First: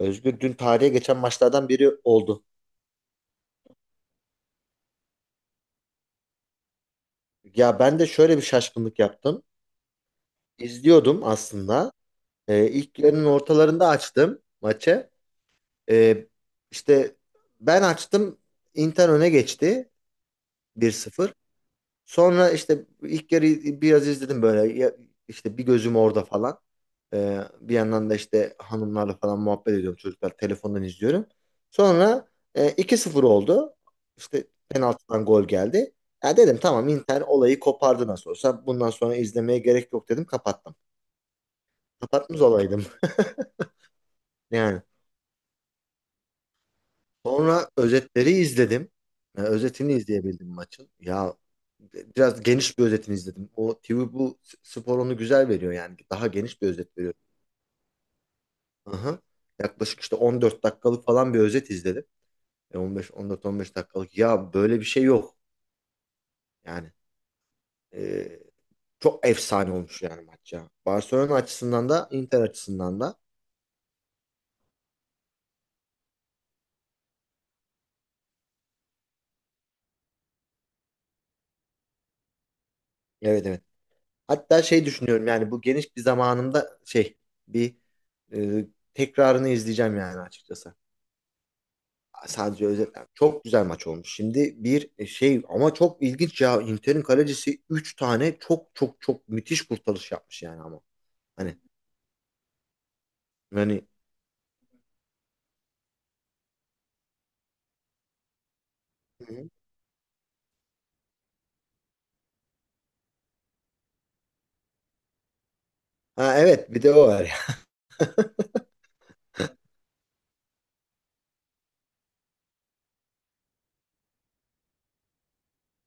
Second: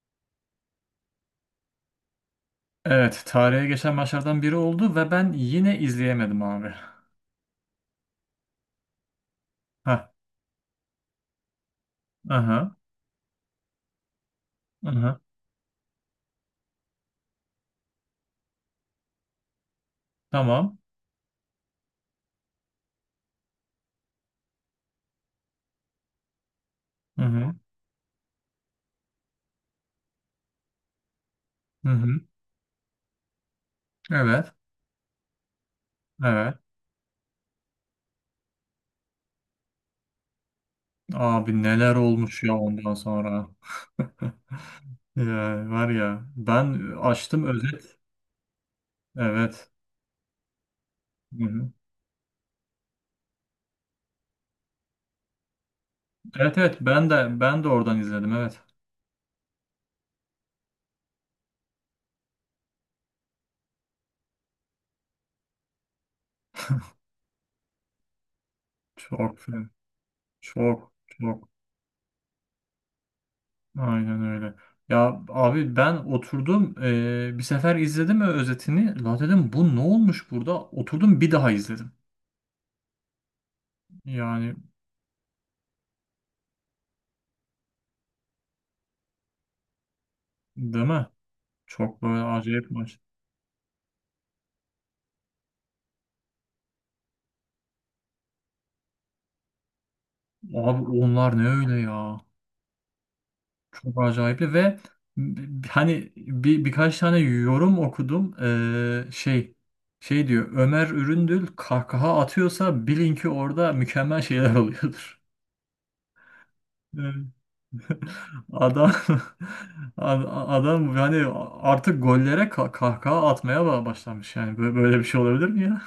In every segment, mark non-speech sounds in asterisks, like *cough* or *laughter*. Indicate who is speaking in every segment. Speaker 1: Özgür, dün tarihe geçen maçlardan biri oldu.
Speaker 2: Evet, tarihe geçen maçlardan biri oldu ve ben yine izleyemedim abi.
Speaker 1: Ya ben de şöyle bir şaşkınlık yaptım.
Speaker 2: Ha,
Speaker 1: İzliyordum aslında.
Speaker 2: aha,
Speaker 1: İlk yarının ortalarında açtım maçı.
Speaker 2: aha,
Speaker 1: Ee, işte Ben açtım. Inter öne geçti,
Speaker 2: tamam.
Speaker 1: bir sıfır. Sonra işte ilk yarı biraz izledim böyle. Bir gözüm orada falan.
Speaker 2: Hı hı,
Speaker 1: Bir yandan da işte hanımlarla falan muhabbet ediyorum, çocuklar telefondan izliyorum.
Speaker 2: hı hı.
Speaker 1: Sonra 2-0 oldu. İşte
Speaker 2: Evet,
Speaker 1: penaltıdan gol geldi. Ya
Speaker 2: evet.
Speaker 1: dedim, tamam, Inter olayı kopardı nasıl olsa. Bundan sonra izlemeye gerek yok dedim, kapattım.
Speaker 2: Abi, neler
Speaker 1: Kapatmış
Speaker 2: olmuş ya
Speaker 1: olaydım
Speaker 2: ondan sonra. *laughs*
Speaker 1: *laughs* yani.
Speaker 2: Ya, var ya, ben açtım
Speaker 1: Sonra
Speaker 2: özet.
Speaker 1: özetleri izledim. Yani
Speaker 2: Evet.
Speaker 1: özetini izleyebildim maçın. Ya
Speaker 2: Hı hı.
Speaker 1: biraz geniş bir özetini izledim. O TV bu spor onu güzel veriyor yani. Daha
Speaker 2: Evet,
Speaker 1: geniş bir
Speaker 2: evet,
Speaker 1: özet
Speaker 2: ben
Speaker 1: veriyor.
Speaker 2: de ben de oradan izledim, evet.
Speaker 1: Aha. Yaklaşık işte 14 dakikalık falan bir özet izledim. 15, 14-15 dakikalık. Ya böyle bir şey yok. Yani e, Çok
Speaker 2: Çok film.
Speaker 1: efsane olmuş yani maç ya.
Speaker 2: Çok
Speaker 1: Barcelona
Speaker 2: çok.
Speaker 1: açısından da Inter açısından da.
Speaker 2: Aynen öyle. Ya abi, ben oturdum bir sefer izledim özetini. La dedim, bu ne olmuş burada? Oturdum bir daha izledim.
Speaker 1: Evet, evet.
Speaker 2: Yani,
Speaker 1: Hatta şey düşünüyorum, yani bu geniş bir zamanımda bir e, tekrarını izleyeceğim yani açıkçası.
Speaker 2: değil mi? Çok böyle
Speaker 1: Sadece
Speaker 2: acayip maç.
Speaker 1: özetler. Çok güzel maç olmuş. Şimdi bir e, şey ama çok ilginç ya. Inter'in kalecisi 3 tane çok çok çok müthiş kurtarış yapmış yani ama.
Speaker 2: Abi onlar ne
Speaker 1: Hani
Speaker 2: öyle ya?
Speaker 1: hani
Speaker 2: Çok acayipli ve hani birkaç tane yorum okudum.
Speaker 1: Hı hı.
Speaker 2: Şey diyor, Ömer Üründül kahkaha atıyorsa bilin ki orada mükemmel şeyler oluyordur.
Speaker 1: Ha, evet, bir de o var ya.
Speaker 2: *laughs*
Speaker 1: *laughs*
Speaker 2: Adam *laughs* adam yani artık gollere kahkaha atmaya başlamış yani. Böyle bir şey olabilir mi ya?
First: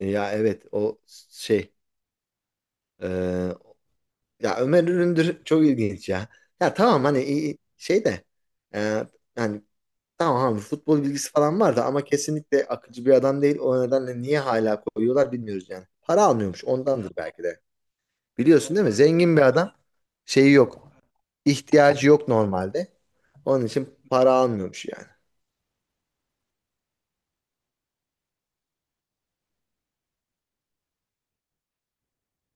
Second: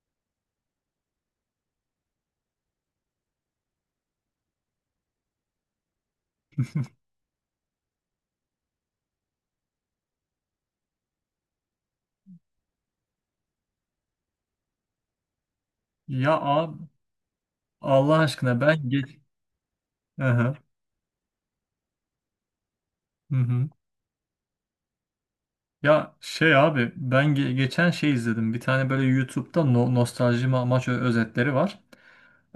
Speaker 1: Ya evet o şey e, Ya Ömer Üründür çok ilginç ya. Ya tamam hani iyi- şey de e, yani Tamam abi, futbol bilgisi falan vardı ama kesinlikle akıcı bir adam değil. O nedenle niye hala koyuyorlar bilmiyoruz yani. Para
Speaker 2: Ya
Speaker 1: almıyormuş,
Speaker 2: abi,
Speaker 1: ondandır belki de.
Speaker 2: Allah aşkına,
Speaker 1: Biliyorsun değil
Speaker 2: ben
Speaker 1: mi?
Speaker 2: geç.
Speaker 1: Zengin bir adam,
Speaker 2: Hı
Speaker 1: şeyi
Speaker 2: hı.
Speaker 1: yok. İhtiyacı yok normalde. Onun
Speaker 2: Hı.
Speaker 1: için para almıyormuş yani.
Speaker 2: Ya şey abi, ben geçen şey izledim. Bir tane böyle YouTube'da nostalji maç özetleri var.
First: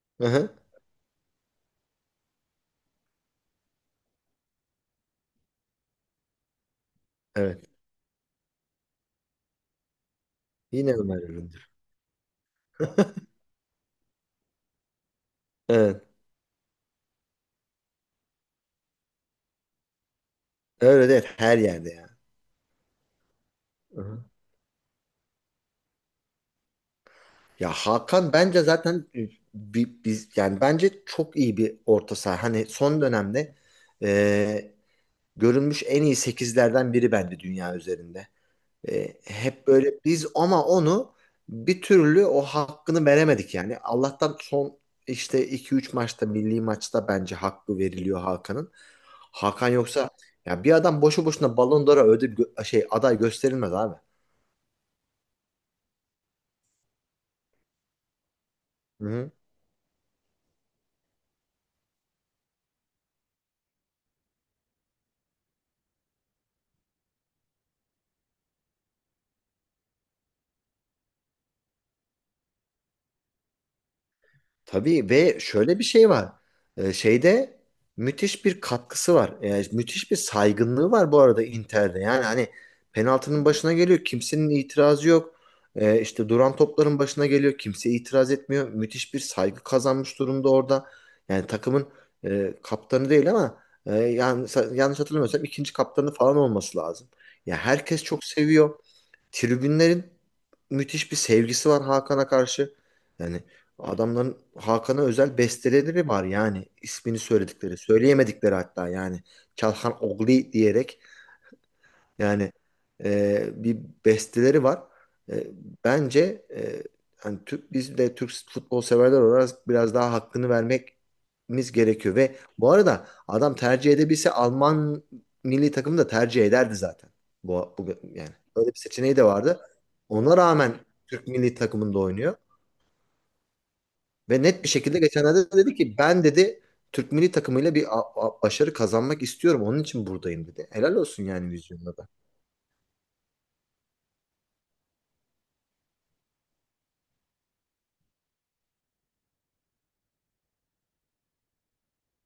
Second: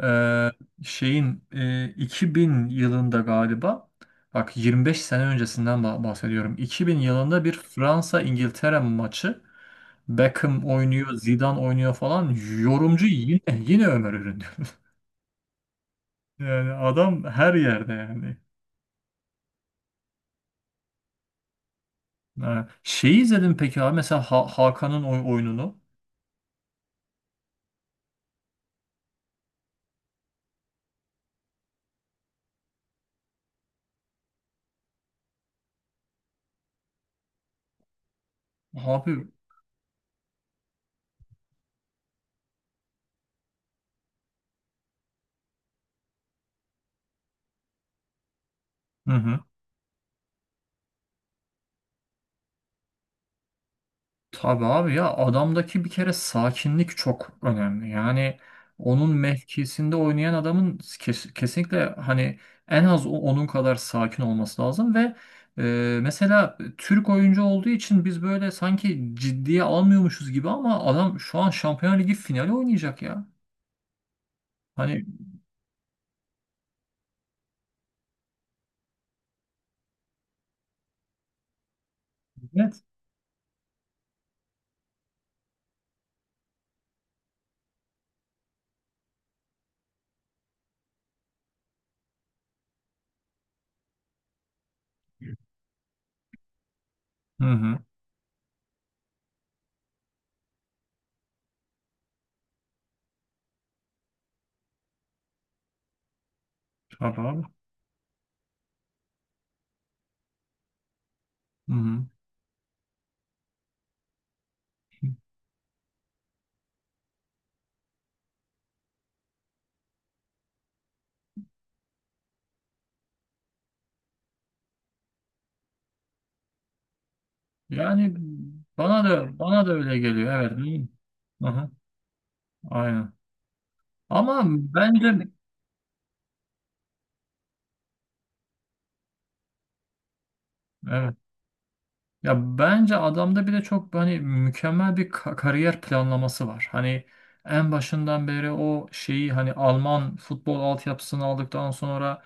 Speaker 2: Ee,
Speaker 1: Hı-hı.
Speaker 2: şeyin 2000 yılında galiba, bak, 25 sene öncesinden bahsediyorum. 2000 yılında bir
Speaker 1: Evet.
Speaker 2: Fransa İngiltere maçı. Beckham
Speaker 1: Yine
Speaker 2: oynuyor,
Speaker 1: Ömer
Speaker 2: Zidane
Speaker 1: Üründür.
Speaker 2: oynuyor falan. Yorumcu
Speaker 1: *laughs*
Speaker 2: yine Ömer Ürün diyor. *laughs*
Speaker 1: Evet.
Speaker 2: Yani adam her yerde yani.
Speaker 1: Öyle değil. Her yerde yani.
Speaker 2: Ha, şeyi izledin peki abi, mesela
Speaker 1: Hı-hı.
Speaker 2: Hakan'ın oyununu.
Speaker 1: Hakan bence zaten biz yani bence çok iyi bir orta saha. Hani son dönemde e, görülmüş en iyi sekizlerden biri bence dünya üzerinde. E,
Speaker 2: Abi,
Speaker 1: hep böyle biz ama onu bir türlü o hakkını veremedik yani. Allah'tan son işte iki üç maçta, milli maçta bence hakkı veriliyor Hakan'ın.
Speaker 2: hı hı.
Speaker 1: Hakan yoksa ya bir adam boşu boşuna Ballon d'Or'a ödül gö- şey aday gösterilmez abi.
Speaker 2: Tabii abi, ya adamdaki bir kere sakinlik çok önemli. Yani onun
Speaker 1: Hı.
Speaker 2: mevkisinde oynayan adamın kesinlikle, hani, en az onun kadar sakin olması lazım ve mesela Türk oyuncu olduğu için biz böyle sanki ciddiye almıyormuşuz gibi ama adam şu an Şampiyonlar Ligi finali oynayacak ya. Hani,
Speaker 1: Tabii, ve şöyle bir şey var. Şeyde Müthiş bir katkısı var. Yani müthiş bir saygınlığı var bu arada Inter'de. Yani hani
Speaker 2: net.
Speaker 1: penaltının başına geliyor, kimsenin itirazı yok. Duran topların başına geliyor, kimse itiraz etmiyor. Müthiş bir saygı kazanmış durumda orada. Yani takımın kaptanı değil ama yanlış hatırlamıyorsam ikinci kaptanı falan olması lazım.
Speaker 2: Hı
Speaker 1: Ya
Speaker 2: hı.
Speaker 1: herkes çok seviyor. Tribünlerin müthiş bir sevgisi var Hakan'a karşı. Yani adamların Hakan'a özel besteleri var yani, ismini
Speaker 2: Tabii abi.
Speaker 1: söyledikleri, söyleyemedikleri hatta yani Çalhan Ogli diyerek
Speaker 2: Hı hı.
Speaker 1: yani e, bir besteleri var. E, bence hani Türk, biz de Türk futbol severler olarak biraz daha hakkını vermemiz gerekiyor. Ve bu arada adam tercih edebilse Alman milli takımı da tercih ederdi zaten. Bu, bu
Speaker 2: Yani
Speaker 1: yani Öyle bir
Speaker 2: bana
Speaker 1: seçeneği de
Speaker 2: da
Speaker 1: vardı.
Speaker 2: bana da öyle geliyor.
Speaker 1: Ona rağmen
Speaker 2: Evet.
Speaker 1: Türk
Speaker 2: Hı
Speaker 1: milli
Speaker 2: hı.
Speaker 1: takımında oynuyor.
Speaker 2: Aynen. Ama
Speaker 1: Ve net bir şekilde
Speaker 2: bence
Speaker 1: geçenlerde dedi ki, ben dedi Türk milli takımıyla bir başarı kazanmak istiyorum. Onun için buradayım dedi. Helal
Speaker 2: evet.
Speaker 1: olsun yani vizyonda da.
Speaker 2: Ya bence adamda bir de çok, hani, mükemmel bir kariyer planlaması var. Hani en başından beri o şeyi, hani, Alman futbol altyapısını aldıktan sonra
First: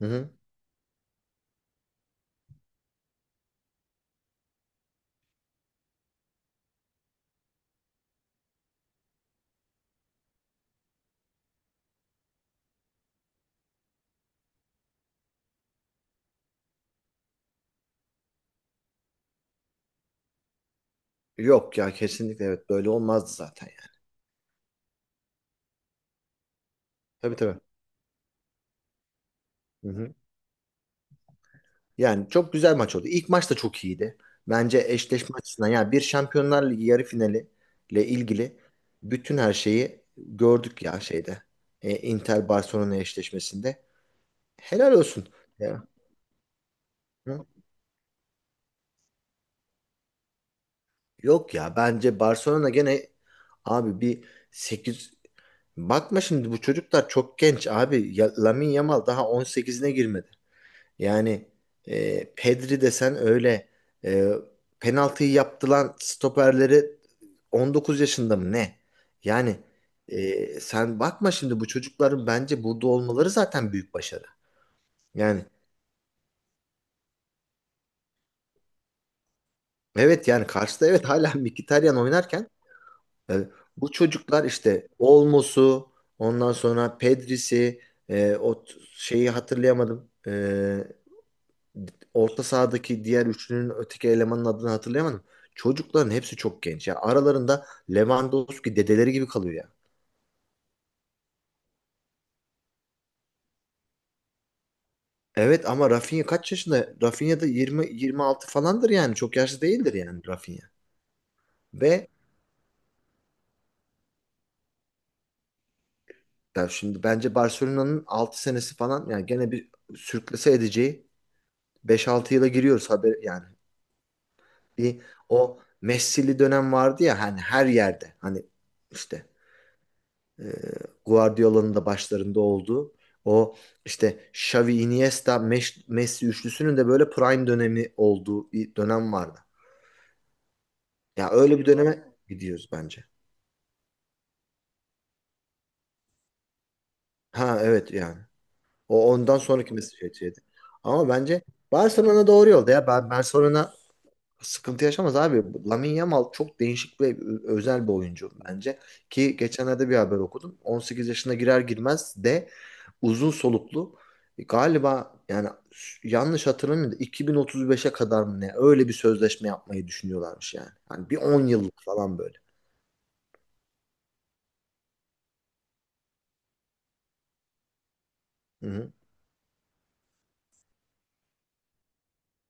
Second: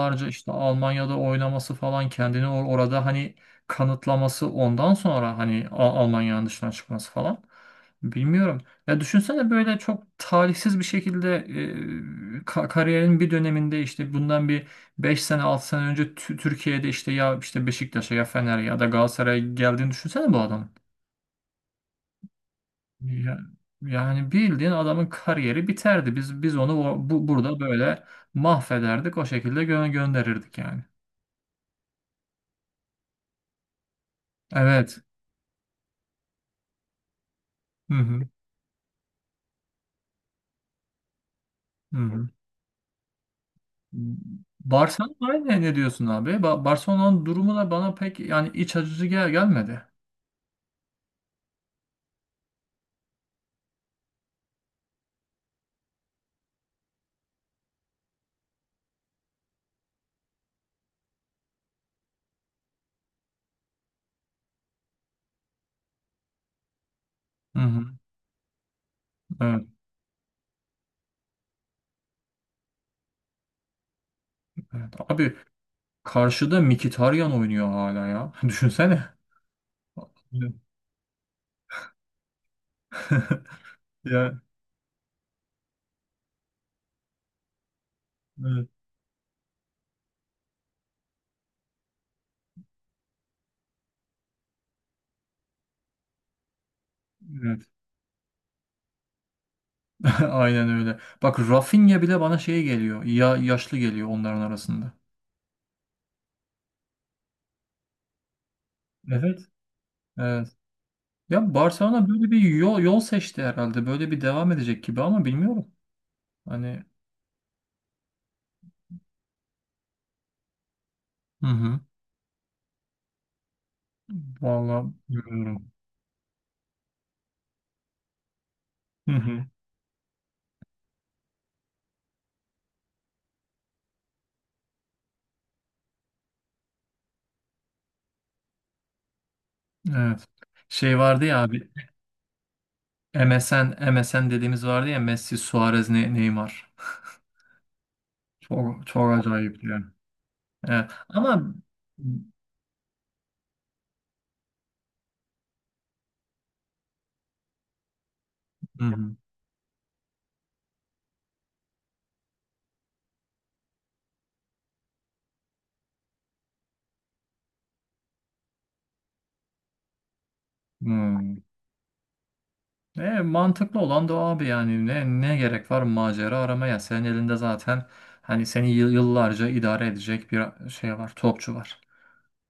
Speaker 1: Hı hı.
Speaker 2: işte Almanya'da oynaması falan, kendini orada, hani, kanıtlaması, ondan sonra, hani, Almanya'nın dışına çıkması falan. Bilmiyorum. Ya düşünsene, böyle çok talihsiz bir şekilde, kariyerin bir döneminde, işte bundan bir beş sene 6 sene önce Türkiye'de, işte, ya işte Beşiktaş'a, ya Fener'e ya da Galatasaray'a geldiğini düşünsene bu adamın.
Speaker 1: Yok ya, kesinlikle evet, böyle olmazdı
Speaker 2: Ya,
Speaker 1: zaten yani.
Speaker 2: yani bildiğin adamın kariyeri biterdi. Biz onu bu,
Speaker 1: Tabii,
Speaker 2: burada
Speaker 1: tabii.
Speaker 2: böyle mahvederdik. O şekilde
Speaker 1: Hı hı.
Speaker 2: gönderirdik yani.
Speaker 1: Yani çok güzel maç oldu. İlk maç da çok iyiydi. Bence
Speaker 2: Evet.
Speaker 1: eşleşme açısından yani bir Şampiyonlar Ligi yarı finali
Speaker 2: Hı
Speaker 1: ile
Speaker 2: hı.
Speaker 1: ilgili bütün her şeyi gördük ya şeyde. E,
Speaker 2: Hı hı.
Speaker 1: Inter Barcelona eşleşmesinde. Helal olsun.
Speaker 2: Barcelona ne
Speaker 1: Ya.
Speaker 2: diyorsun abi? Barcelona'nın
Speaker 1: Hı?
Speaker 2: durumu da bana pek yani iç acıcı gelmedi.
Speaker 1: Yok ya bence Barcelona gene abi bir 8 bakma şimdi, bu çocuklar çok genç abi. Ya, Lamine Yamal daha 18'ine girmedi. Yani Pedri desen öyle e, penaltıyı yaptılan stoperleri
Speaker 2: Hı hı.
Speaker 1: 19 yaşında mı ne? Yani
Speaker 2: Evet,
Speaker 1: Sen bakma şimdi, bu çocukların bence burada olmaları zaten büyük başarı.
Speaker 2: evet. Abi,
Speaker 1: Yani
Speaker 2: karşıda Mkhitaryan oynuyor hala ya. *laughs* Düşünsene.
Speaker 1: evet, yani karşıda evet hala *laughs* Mkhitaryan oynarken e,
Speaker 2: *laughs*
Speaker 1: bu
Speaker 2: Ya,
Speaker 1: çocuklar işte Olmos'u, ondan sonra Pedri'si, e, o
Speaker 2: evet.
Speaker 1: t- şeyi hatırlayamadım. E, orta sahadaki diğer üçlünün öteki elemanın adını hatırlayamadım. Çocukların hepsi çok genç. Ya
Speaker 2: Evet.
Speaker 1: aralarında Lewandowski dedeleri gibi kalıyor ya.
Speaker 2: *laughs* Aynen öyle. Bak, Rafinha bile bana şey geliyor. Ya, yaşlı geliyor onların arasında.
Speaker 1: Evet ama Rafinha kaç yaşında? Rafinha da 20 26 falandır yani. Çok
Speaker 2: Evet.
Speaker 1: yaşlı değildir yani
Speaker 2: Evet.
Speaker 1: Rafinha.
Speaker 2: Ya Barcelona
Speaker 1: Ve
Speaker 2: böyle bir yol seçti herhalde. Böyle bir devam edecek gibi ama bilmiyorum.
Speaker 1: ya
Speaker 2: Hani,
Speaker 1: şimdi bence Barcelona'nın 6 senesi falan yani gene bir sürklese edeceği
Speaker 2: hı hı.
Speaker 1: beş altı yıla giriyoruz haber yani.
Speaker 2: Vallahi
Speaker 1: Bir o
Speaker 2: bilmiyorum.
Speaker 1: Messi'li dönem vardı ya, hani her yerde. Hani
Speaker 2: Hı
Speaker 1: işte
Speaker 2: hı.
Speaker 1: e, Guardiola'nın da başlarında olduğu o işte Xavi, Iniesta, Messi üçlüsünün de böyle prime dönemi olduğu bir dönem vardı.
Speaker 2: Evet. Şey vardı
Speaker 1: Ya
Speaker 2: ya
Speaker 1: öyle bir
Speaker 2: abi.
Speaker 1: döneme gidiyoruz bence.
Speaker 2: M S N dediğimiz vardı ya, Messi, Suarez, Neymar.
Speaker 1: Ha evet yani.
Speaker 2: Çok,
Speaker 1: O
Speaker 2: çok
Speaker 1: ondan
Speaker 2: acayip
Speaker 1: sonraki
Speaker 2: yani.
Speaker 1: Messi şeydi.
Speaker 2: Evet.
Speaker 1: Ama bence
Speaker 2: Ama,
Speaker 1: Barcelona doğru yolda ya. Ben Barcelona sıkıntı yaşamaz abi. Lamine Yamal çok değişik ve özel bir oyuncu bence.
Speaker 2: hı hı.
Speaker 1: Ki geçenlerde bir haber okudum. 18 yaşına girer girmez de uzun soluklu galiba yani yanlış hatırlamıyorum da 2035'e kadar mı ne öyle bir sözleşme yapmayı düşünüyorlarmış yani. Yani
Speaker 2: Hı.
Speaker 1: bir 10 yıllık falan böyle.
Speaker 2: Mantıklı olan da o abi, yani ne gerek var macera aramaya? Senin elinde zaten, hani,
Speaker 1: Hı
Speaker 2: seni
Speaker 1: hı.
Speaker 2: yıllarca idare edecek bir şey var, topçu var.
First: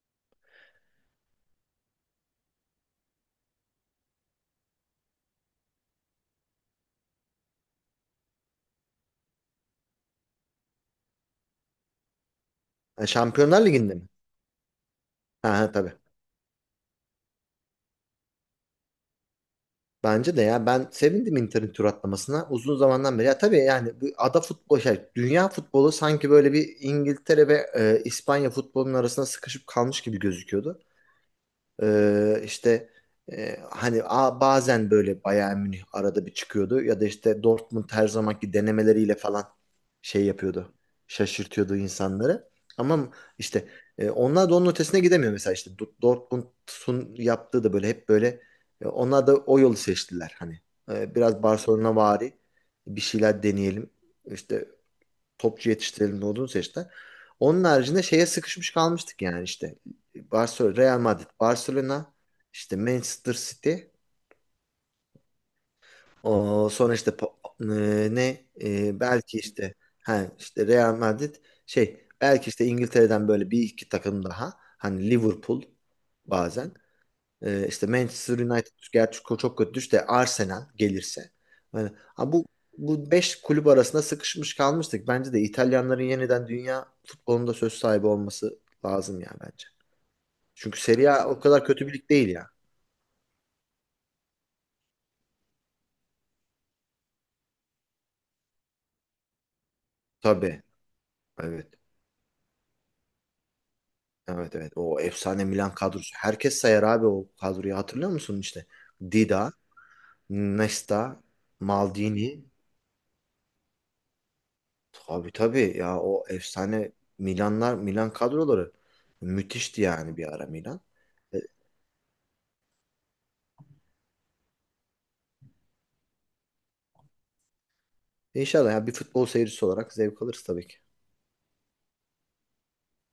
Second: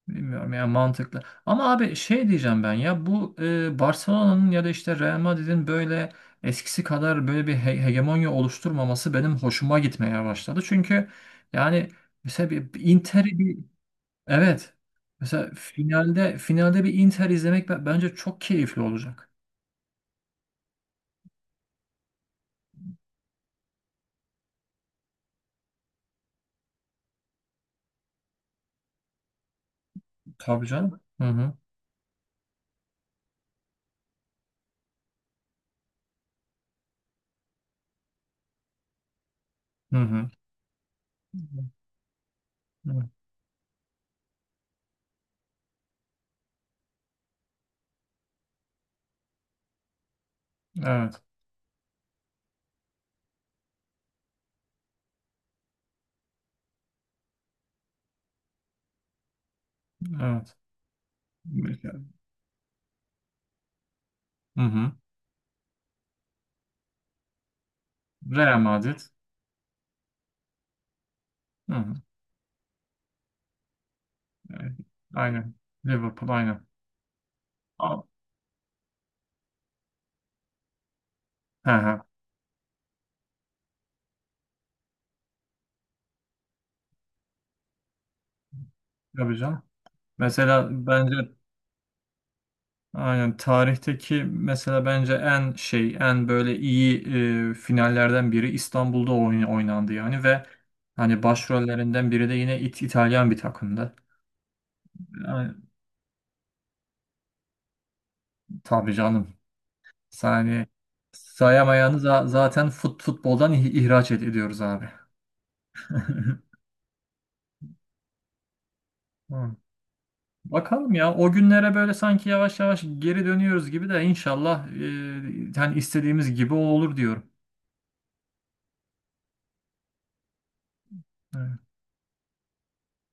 Speaker 2: Bilmiyorum ya, mantıklı. Ama abi, şey diyeceğim ben, ya bu Barcelona'nın ya da işte Real Madrid'in böyle eskisi kadar böyle bir hegemonya oluşturmaması benim hoşuma gitmeye başladı. Çünkü, yani, mesela bir
Speaker 1: Ha,
Speaker 2: Inter'i bir,
Speaker 1: Şampiyonlar Ligi'nde mi?
Speaker 2: evet, mesela
Speaker 1: Ha, ha, tabii.
Speaker 2: finalde bir Inter izlemek bence çok keyifli olacak.
Speaker 1: Bence de ya ben sevindim Inter'in tur atlamasına uzun zamandan beri. Ya tabii yani bu ada futbolu şey, dünya futbolu sanki böyle bir İngiltere ve İspanya futbolunun arasında sıkışıp kalmış gibi
Speaker 2: Tabii
Speaker 1: gözüküyordu.
Speaker 2: canım. Hı hı.
Speaker 1: İşte e, hani bazen böyle Bayern Münih arada bir çıkıyordu ya da işte Dortmund her zamanki denemeleriyle falan
Speaker 2: Hı
Speaker 1: şey
Speaker 2: hı.
Speaker 1: yapıyordu. Şaşırtıyordu insanları. Ama
Speaker 2: Evet,
Speaker 1: işte onlar da onun ötesine gidemiyor, mesela işte Dortmund'un yaptığı da böyle hep böyle onlar da o yolu seçtiler hani. E,
Speaker 2: evet.
Speaker 1: biraz Barcelona vari bir şeyler deneyelim. İşte topçu yetiştirelim ne olduğunu seçtiler. Onun haricinde şeye sıkışmış kalmıştık yani işte.
Speaker 2: Evet.
Speaker 1: Barcelona, Real Madrid,
Speaker 2: Mesela-
Speaker 1: Barcelona, işte Manchester City.
Speaker 2: Hı hı.
Speaker 1: O sonra işte po- e, ne
Speaker 2: Real
Speaker 1: e,
Speaker 2: Madrid.
Speaker 1: belki işte Ha, işte Real Madrid,
Speaker 2: Hı hı.
Speaker 1: şey, belki işte İngiltere'den böyle bir iki takım daha,
Speaker 2: Evet.
Speaker 1: hani
Speaker 2: Aynen.
Speaker 1: Liverpool
Speaker 2: Liverpool, aynen.
Speaker 1: bazen.
Speaker 2: A-
Speaker 1: Manchester United gerçi çok kötü düştü de Arsenal gelirse.
Speaker 2: He
Speaker 1: Yani,
Speaker 2: he.
Speaker 1: ha bu 5 kulüp arasında sıkışmış kalmıştık. Bence de İtalyanların yeniden dünya futbolunda söz sahibi olması lazım ya
Speaker 2: Tabii canım.
Speaker 1: bence.
Speaker 2: Mesela
Speaker 1: Çünkü Serie
Speaker 2: bence,
Speaker 1: A o kadar kötü bir lig değil ya.
Speaker 2: aynen, tarihteki mesela, bence, en şey, en böyle iyi finallerden biri İstanbul'da oynandı yani, ve,
Speaker 1: Tabii.
Speaker 2: hani,
Speaker 1: Evet.
Speaker 2: başrollerinden biri de yine İtalyan bir takımdı.
Speaker 1: Evet, evet. O efsane
Speaker 2: Yani,
Speaker 1: Milan kadrosu. Herkes sayar abi o kadroyu. Hatırlıyor musun işte?
Speaker 2: tabii canım.
Speaker 1: Dida,
Speaker 2: Yani
Speaker 1: Nesta,
Speaker 2: sayamayanı
Speaker 1: Maldini,
Speaker 2: zaten futboldan ihraç ediyoruz abi.
Speaker 1: tabii tabii ya, o
Speaker 2: *laughs*
Speaker 1: efsane Milanlar, Milan kadroları
Speaker 2: Hı.
Speaker 1: müthişti yani bir ara Milan.
Speaker 2: Bakalım ya, o
Speaker 1: E,
Speaker 2: günlere böyle sanki yavaş yavaş geri dönüyoruz gibi, de inşallah, yani istediğimiz gibi o olur diyorum.
Speaker 1: İnşallah ya, bir futbol seyircisi olarak zevk alırız tabii ki.